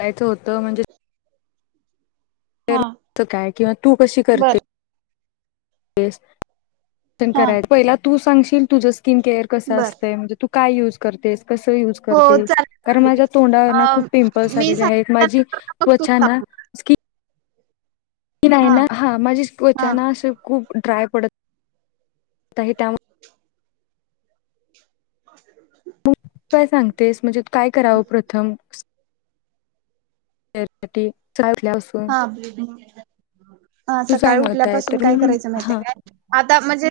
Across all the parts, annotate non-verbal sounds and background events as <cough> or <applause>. जायचं होतं म्हणजे हा तर काय किंवा तू कशी बर करते. तेस. हा तंकराय पहिला तूस सांगशील तुझस किन केअर कस बर असतेय म्हणजे तु काय यूज करतेस. कस युज हो करतेस कारण चालेल चालेल माझ्या तोंडावर खूप अ पिंपल्स मी आलेले आहेत माझी सांगितल्यानंतर मग तू त्वचा ना सांग स्की किन हाय ना हा माझी स हा त्वचा ना अस खूप ड्राय पडत ताही त्यामुळ <unintelligible> मग काय सांगतेस म्हणजे काय करावं प्रथम. <unintelligible> ल्या असून <unintelligible> हा हा सकाळी उठल्यापासून तर मी काय करायचं हा माहितीय का आता म्हणजे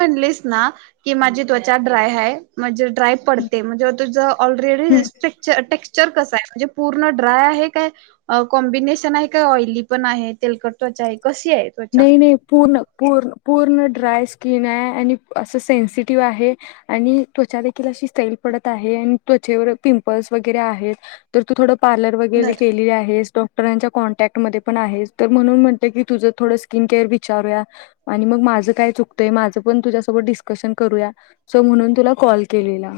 म्हणलीस ना की माझी त्वचा ड्राय हाय म्हणजे ट्राय पडते म्हणजे म तुझं ऑलरेडी हम्म अ स्ट्रिकच स्ट्रेक्च पिकचर कसा आहे म्हणजे पूर्ण ड्राय आहे काय कॉम्बिनेशन आहे काय ऑइली पण आहे तेलकट त्वचा आहे. कशी आहे त्वचा नाही नाही पूर्ण पूर्ण पूर्ण ड्राय स्किन आहे आणि असं सेनसिटिव्ह आहे आणि त्वचा देखील अशी सहील पडत आहे आणि त्वचेवर पिंपल्स वगैरे आहेत तर तू थोडं पार्लर वगैरे बर केलेली आहेस डॉक्टरांच्या कॉनट्याकट मध्ये पण आहेस तर म्हणून म्हणते की तू - - थोडे स्किन केअर बी विचारूया आणि मग माझ काय चुकतय माझ पण तुझ्या सोबत डिस्क्शन करूया सो म्हणून तुला कॉल केलेला.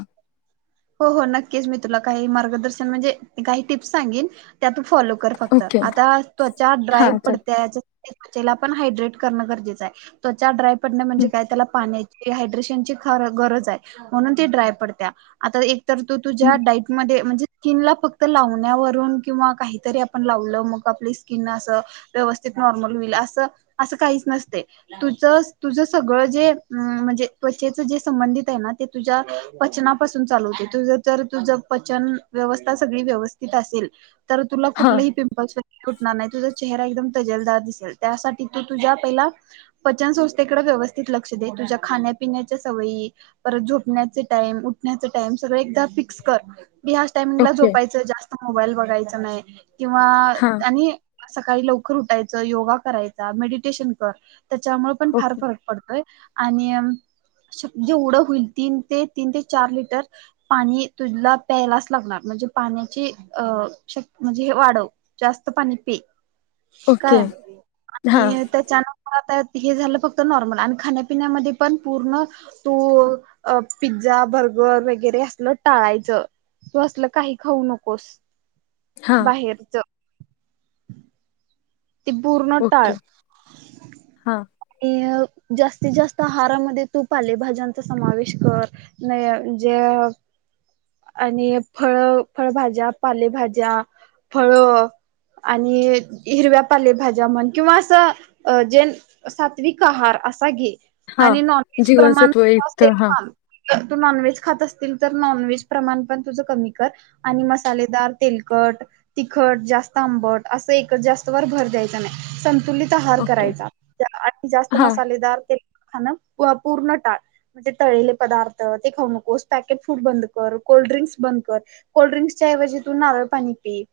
हो हो नक्कीच मी तुला काही मार्गदर्शन म्हणजे काही टिप्स सांगिन. त्या तू फॉलो कर फक्त ओके आता त्वचा ड्राईव्ह हां चल पडते त्यायाच मी त्वचेला पण हायड्रेट करण करजेच आहे त्वचा ड्राय पड हं, म्हणे काय त्याला पाणे. इहायड्रेशनची फार गरज आहे म्हणून ते ड्राय पडतीया. आता एक तर तु हं. तुझ्या डाईटमध्ये म्हणजे स्किन ला फक्त लावण्यावरून किंवा काहीतरी आपण लावलं मग आपली स्किन असं व्यवस्थित नॉर्मल होईल असं असं काहीच नसत तुझं तुझ सगळं जे म्हणजे त्वचेच जे संबंधित आहे ना ते तुझ्या पचना - - चालू होतय तुझ तर तुझ पचन व्यवस्था सगळी व्यवस्थीत असेल तर तुला हां कुठलेही पिंपल्स तुझा चेहरा एकदम तजेलदार दिसेल त्या साठी तु तुझ्या पहिला पचन संस्थेकड व्यवस्थीत लक्ष दे तुझ्या खाण्यापिण्याच्या सवयी परत झोपण्याच टाईम उ - - उठण्याच टाईम सगळ एकदा फिक्स कर. ह्याच टायमिंग ला ओके झोपायच जास्त मोबाईल बगायचा नाही. <unintelligible> किंवा हां आणि सकाळी लवकर उठायचं, योगा करायचा मेडिटेशन कर. त्याच्यामुळे पण फार ओके फरक पडतोय आणि जेवड होईल तीन ते तीन ते चार लिटर पाणी तुला प्यायलाच लागणार, म्हणजे पाण्याची श्य म्हणजे हे वाढव जास्त पाणी पी. ओके काय हां आणि त्याच्या आता हे झालं फक्त नॉर्मल आणि खाण्यापिण्यामध्ये पण पूर्ण तो पी जा बर्गर वगैरे असल टाळायचं, यातू असल काही खाऊ नकोस. हां बाहेरच. ति पूर्णटाळ ओके हां ए ह जास्तीत जास्त आहारामध्ये तू पालेभाज्यांचा समावेश कर, नाही जे आणि फळ फळभाज्या, पालेभाज्या फळ आणि हिरव्या पालेभाजा म्हण किंवा असं जे सात्विक आहार असा घे. हा आणि नॉनव्हेज प्रमाण जीवनसत्व अस युक्त हा ान <unintelligible> तू नॉनव्हेज खात असतील तर नॉनव्हेज प्रमाण पण तुझं कमी कर आणि मसालेदार तेलकट, तिखट, जास्त आंबट असं एकच जास्त वर भर द्यायचा नाही स तुलित आहार ओके करायचा, जास्त हा मसालेदार तेल हा ना पूर्ण टाळ म्हणजे तळलेले पदार्थ, ते खाऊ नकोस पॅकेट फूड बंद कर, कोल्ड्रिंक्स बंद कर, कोल्ड ड्रिंक्सच्या ऐवजी तू नारळ पाणी पी.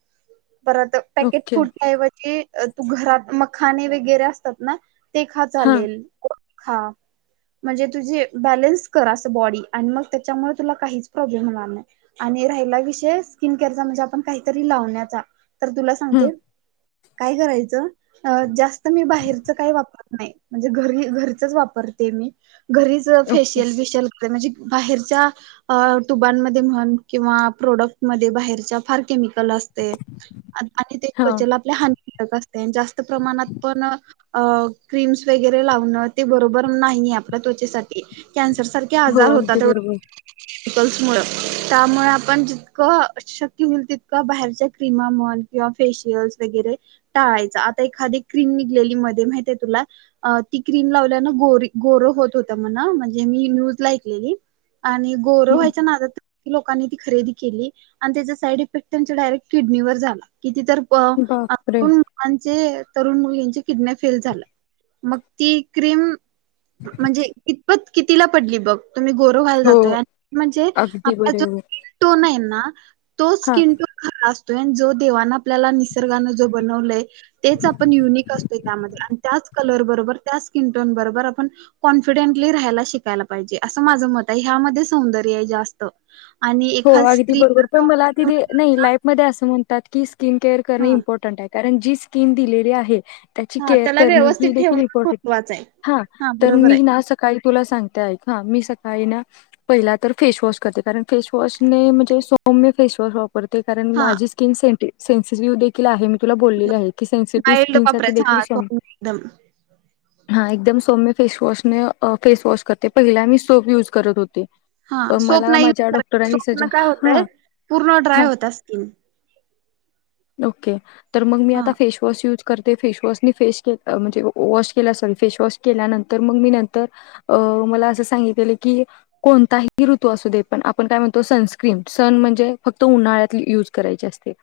बर त पॅकेट ओके फूड च्या ऐव ते तू घरात मखाने वगैरे असतात ना ते खा हा चालेल. हां म्हणजे तुझी बॅलन्स कर असं बॉडी आणि मग त्याच्यामुळे तुला काहीच प्रॉब्लेम होणार नाही. आणि राहिला विषय स्किन केअरचा म्हणजे आपण काहीतरी लावण्याचा तर तुला हम्म सांगते, काय करायचं, जास्त मी बाहेरच काही वापरत नाही म्हणजे घरी घरचच वापरते मी घरीच अ ओके फेशियल बेशियल म्हणजे बाहेरच्या अ तुबांमध्ये म्हण किंवा प्रोडक्ट मधे बाहेरच्या फार केमिक काल असते, आणि ते हा त्वचेला आपल्या हानि असते जास्त प्रमाणात पण अ क्रीम्स वगैरे लावणं ते बरोबर नाहीये आपल्या त्वचेसा कॅन्सर सारखे हो आजार अगदी होतात बरोबर पीकल्स मुळ त्यामुळे आपण जितकं शक्य होईल तितकं बाहेरच्या क्रीमा म्हण किंवा फेशियल्स वगैरे टाळायच, आता एखादी क्रीम निघलेली मध्ये माहिते तुला? अ ती क्रीम लावल्यानं गोरी गोरं होत होता म्हणा म्हणजे मी न्यूज ला ऐकलेली. आणि गोरं हम्म, व्हायच्या नादात लोकांनी ती खरेदी केली आणि त्याचा साइड इफेक्ट त्यांच्या डायरेक्ट किडनीवर झाला. कीती तर ब आप बापरे पण म्हणजे तरुण मुलींची किडन्या फेल झाल्या, मग ती क्रीम म्हणजे इतपत कितीला पडली बघ? तुम्ही गोर व्हायला हो जातोय म्हणजे अगदी आपला जो बरोबर स्किन टोन आहे ना तो हा स्किन टोन खलास - पण जो देवाना आपल्याला निसर्गान दिलय, तेच आपण युनिक असतोय त्यामध्ये आणि त्याच कलर बरोबर त्याच स्किन टोन बरोबर आपण कॉन्फिडंटली राहिला शिकायला पाहिजे असं माझं मत आहे, यामध्ये सौंदर्य आहे जास्त. आणि हो एखाद अगदी स्त्री बरोबर पण मला आधी ते नाही लाईफ मध्ये असं म्हण त्यात किस स्किन केअर हा करणे इम्पॉर्टंट आहे कारण जी स्कीन दिलेली आहे. त्याची हा केअर त्याला कर व्यवस्थित ही देखील ठेवणं इम्पॉर्टंट, महत्वाचं आहे हा तर बरोबर मी आहे ना सकाळी तुला सांगते ऐका हा मी सकाळी ना पाहिला तर फेस वॉश करते, कारण फेस वॉश ने म्हणजे सौम्य फेस वॉश वाप वापरते कारण हा माझी स्किन सेंटि सेन्सेसिव्ह देखील आहे. तुला बोललेली आहे की सेनसिटिव्ह माइल्ड स्किन साठी वापरायचं हा देखील सौम्य एकदम हा एकदम सौम्य फेसवॉशने फेसवॉश करते पहिला मी सोप युज करत होते. हा पण सोप मला नाही माझ्या यूज करा डॉक्टरांनी सज स्वपन काय होतय हा पूर्ण ड्राय हा होत्या स्किन. ओके. तर मग मी हा आता फेसवॉश यूज करते. फेशवॉशनी फेस अ म्हणजे वॉश केल असेल फेसवॉश केल्यानंतर मग मी नंतर मला अस सांगितलं की कोणही ऋतू अस दे पण आपण आपण काय म्हणतो सनस्क्रीन सन म्हणजे फक्त उन्हाळ्यात युज करायची असते.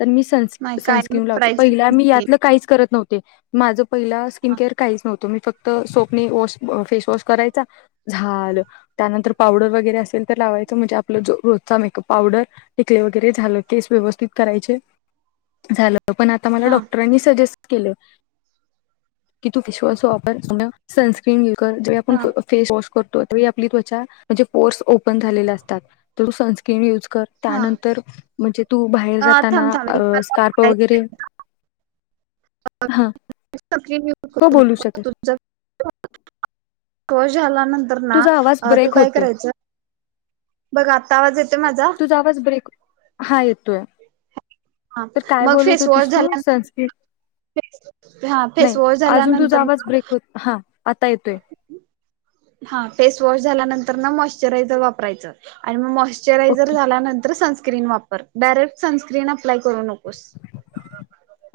तर मी सन नाही काय सनस्क्रीन लावते वापरायच पहिला मी सनस्क्रीन यातलं काहीच करत नव्हते. ते माझं. पहिला स्किन हा केअर काहीच नव्हतं मी फक्त सोपनी वॉश फेस वॉश करायचा झाल त्यानंतर पावडर वगैरे असेल तर लावायच म्हण आप जो रोजचा मेकअप पावडर टिकली वगैरे झालं केस व्यवस्थित कराय झा पण आ मला डक्टरांनी सजेस्ट की तू फेस वॉश अस वापर सनस्क्रीन य े हा आपेसवश <unintelligible> आप म्हर् ओप झा अस <unintelligible> <unintelligible> हा त्यानंतर म्हणजे तू बाहेर अ जाताना थांब थांब एक स्कारप वगैरे हा सनस्क्रीन यूज हो बोलू शकस हो झाला. नंतर ना तू काय होतोय करायचं बघ आता आवाज येतोय माझा तुझा आवाज ब्रेक हा येतोय हा तर काय मग बोलत फेसवॉश होतीस तू सन स्क्रीम झाल्यानंतर हा नाही फेसवॉश अजून तुझा झाल्यानंतर आवाज ना ब्रेक होतय हा आता येतोय हा फेस वॉश झाल्यानंतर र मॉइश्चरायझर वापरायचं. मॉइश्चरायजर ओके झाल्यानंतर सनस्क्रीम- स्क्रीन डायरेक्ट सनस्क्रीनवर अप्लाय करू नको.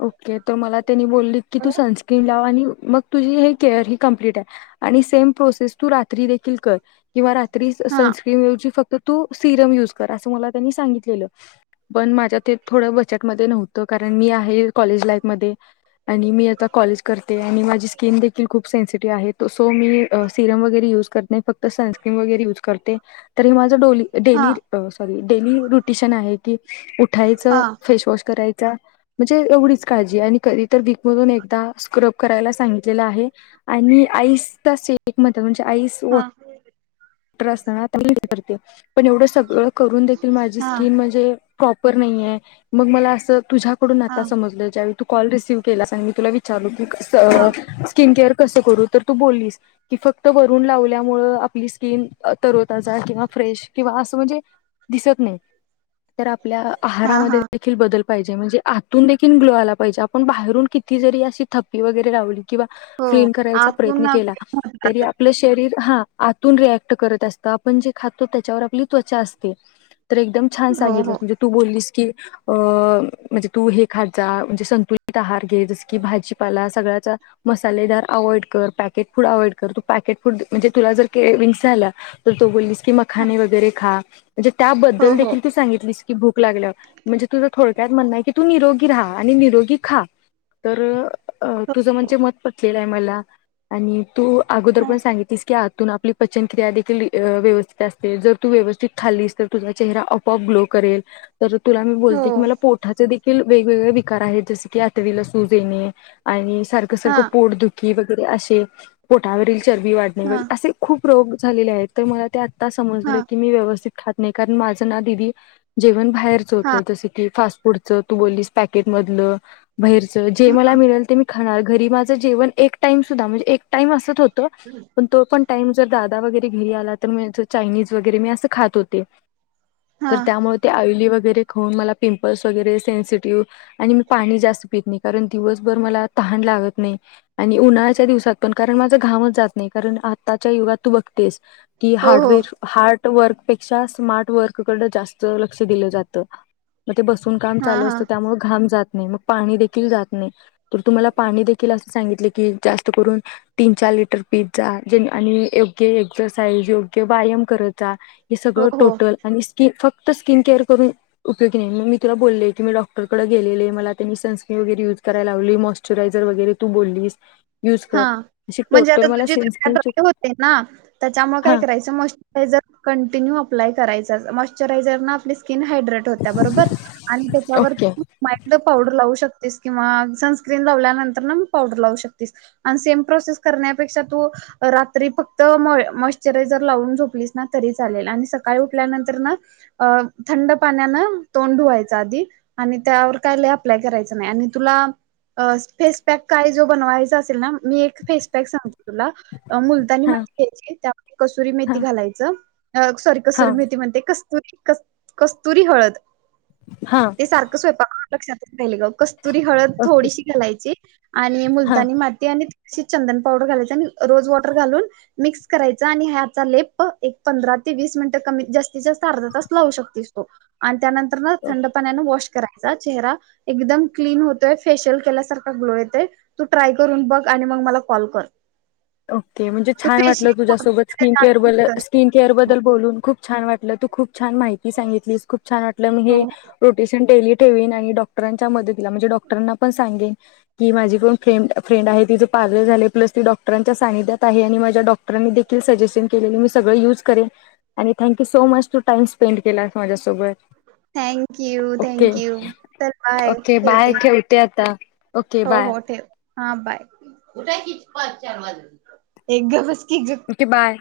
ओके. तर मला त्यांनी बोलले की तू सनस्क्रीन लाव आणि मग तुझी ही केअर ही कम्प्लीट आहे आणि सेम प्रोसेस तू रात्री देखील कर किंवा रा त्री हा सनस्क्रीन ऐवजी फक्त तू सिरम युज कर असं मला त्यांनी सांगितलेलं पण माझ्या ते थोड बच मध्ये नव्हतं कारण मी आहे आताकॉलेज लाईफ मध्ये, आणि मी आता कॉलेज करते आणि माझी स्किन देखील खूप सेन्सिटी आहे तो सो मी सिरम वगैरे युज करत नाही फक्त सनस्क्रीम वगैरे युज करते तरी माझं हा डेली सॉरी डेली रुटिशन आहे कि हा उठायचं करायचा म्हणजे एवढीच काळजी आणि कधी तर वीक मधून एकदा स्क्रब करायला सांगितलेलं आहे. आणि आईस शे <unintelligible> मध्ये आ म्हणज आईस वॉ हा वॉटर असताना <unintelligible> करते. पण एवढं सगळं करून देखील माझी हा स्किन म्हणजे प्रॉपर नाही आहे मग मला असं तुझ्या कडून हा आता समजलं ज्यावेळी तू कॉल रिसीव केलास आणि मी तुला विचारलू की हा अ स्किन केअर कस करू तर तू बोललीस की फक्त वरून लावल्यामुळे आपली स्किन तरोताजा किंवा फ्रेश किंवा असं म्हणजे दिसत नाही तर आपल्या हा हा आहारामध्ये देखील बदल पाहिजे म्हणजे आतून देखील ग्लो आला पाहिजे आपण बाहेरून किती जरी अशी थपी वगैरे लावली किंवा हो क्लीन करायचा आतून प्रयत्न केला तरी महत्वाच आपलं शरीर हा आतून रिएक्ट करत असत आपण जे खातो त्याच्यावर आपली त्वचा असते. तर एकदम छान हो हो सांगितलंस म्हणजे तू बोललीस की अ म्हणजे तू हे खात जा म्हणजे संतुलित आहार घे, जस की भाजीपाला, सगळ्याचा मसालेदार अवॉइड कर, पॅकेट फूड अव्हइड कर, तू पॅकेट फूड म्हणजे तुला जर केविंगस झाला तर तू बोललीस की मखाने वगैरे खा म्हणजे हो त्याबद्दल हो देखील ती सांगितलीस की भूक लागल्यावर म्हणजे तुझं थोडक्यात म्हणणं आहे की तू निरोगी राहा. आणि निरोगी खा. तर अ हो तुझं म्हणजे मत पटलेलं आहे मला आणि तू अगोदर पण सांगितस की आपली पचन क्रिया देखील व्यवस्थित असते, जर तू व्यवस्थित खालीस तर तुझा चेहरा अपोआप ग्लो करेल तर तुला मी हो बोलते की मला पोटाचे हे वेगवेगळे विकार आहेत जस की आतवीला सूज येणे, आणि सारखं हा सारखं पोड दुख वगैरे असे पोटावरील चरबी वाढणे, हा वगैरे असे खूप रोग झालेले आहेत. तर मला त्या हा समजलं की मी व्यवस्थित खात नाही खात, माझ ना जेवण बाहेर होत हा जस की फास पुडचं तू बोललीस पॅकेट मधलं बाहेरच जे मला मिळेल ते मी खाणार घरी माझं जेवन एक टाइम सुद्धा म्हणजे एक टाइम असच होत पण तो पण टाइम जर दादा वगैरे घरी आला तर चायनीज वगैरे मी असं खात होते, हा तर त्यामुळे ते ऑयली वगैर खाऊन मला पिंपल्स वगैरे सेन्सिटिव्ह आणि मी पाणी जास्त पित नई कारण दिवसभर मला तहान लागत नई, आणि उन्हाळ्याच्या दिवसात पण कारण माझ घामच जात नई, कारण आताच्या युगात तू बघतेस की हो हो हार्डवेअर हार्ड वर्कपेक्षा स्मार्ट वर्ककड जास्त लक्ष दिलं जा त. म ते बसून काम हा चालू हा असतं त्यामुळे घाम जात नई मग पाणी देखील जात नई, तर तु मला पाणी देखील असं सांगितले कि जास्त करून तीन चार लिटर पीत जा, जेणे आणि योग्य एक्सरसाइज, योग्य व्यायाम करत जा. हे हो सगळं हो टोटल आणि स्की फक् त स्किन केअर करून उपयोगी नाही म मी तुला बोल्ले, की मी डॉक्टरकडे गेलेले मला त्यांनी सनस्क्रीन वगैर युज करायला लावली, मॉस्चरायझर वगैरे तू बोल्लिस हा म्हणजे आता तुझी <unintelligible> ड्राय होते ना, त्याच्यामुळे काय हा करायच मॉइश्चरायझर कंटिन्यू अप्लाय करायच, मॉचरायझर न आपली स्की स्किन हायड्रेट होत्या बरोबर आणि त्याच्यावर ओके <unintelligible> पावडर लावू शक तेस की मग सनस्क्रीन लावल्यानंतर न मी पावडर लावू शक तीस आणि सेम प्रोसेस करण्यापेक्षा तू, अ रात्री फक्त मॉय मॉचरायझर लावून झोपलीस ना तरी चालेल आणि सकाळी उठल्यानंतर न अ थंड पाण्यान तोंड धुवायच आधी आणि त्यावर काय लई अप्लाय करायच नई आणि तुला फेस पॅक काय जो बनवाय चा असेल ना, मी एक फेसपॅक सांगते. तुला अ मुलतानी हा माती घ्यायची, त्या <unintelligible> कसुरी मेथी हा घालायचं, अ सॉरी कसुरी हा मेथी म्हणते कस तुरी कस कस्तुरी हळद हा ते सारक स्वयंपाक लक्षात राहील ग, कस्तुरी हळद ओके थोडीशी घालायची. आणि हा तानी माती आणि त शी चंदन पावडर घालायच आणि रोज वॉटर घालून मिक्स करायच आणि ह्याचा लेप एक पंधरा ते वीस मिनिट कमी जास्तीत जास्त अर्धा तास लावू शकतीस तो आणि त्यानंत् तरन थंड पाण्यान वाश करायचा चेहरा, एकदम क्लीन होतोय फेशियल केल्यासारखा ग्लो येतोय. तू ट्राय करून बघ आणि मग मला कॉल कर. ओके म्हणजे तू छान वाटलं फेशियल तुझ्यासोबत स्किन केअर बल बद्दल बोलून खूप छान वाटलं तू खूप छान माहिती सांगितलीस, खूप छान वाटलं मी हो हे हो रोटेशन डेली ठेवीन आणि डॉक्टरांच्या मदतीला म्हणजे डॉक्टरांना पण सांगेन की माझी पण फ्रेम फ्रेंड आहे तिज पार्लर झाले प्लस ती डॉक् डॉक्टरांच्या सानिध्यात आहे आणि माझ्या डॉक्टरांनी देखील सजेशन केलेल मी सगळं यूज करेन आणि थँक्यू सो मच तू टाईम स्पेंड केलास माझ्यासोबत thank you, okay thank you तर बाय ओके बाय ठेवते, ठेवते आता ओके हो बाय हो ठेव. हा बाय, उठा की पाच चार वाजल, ए ग भस ओके बाय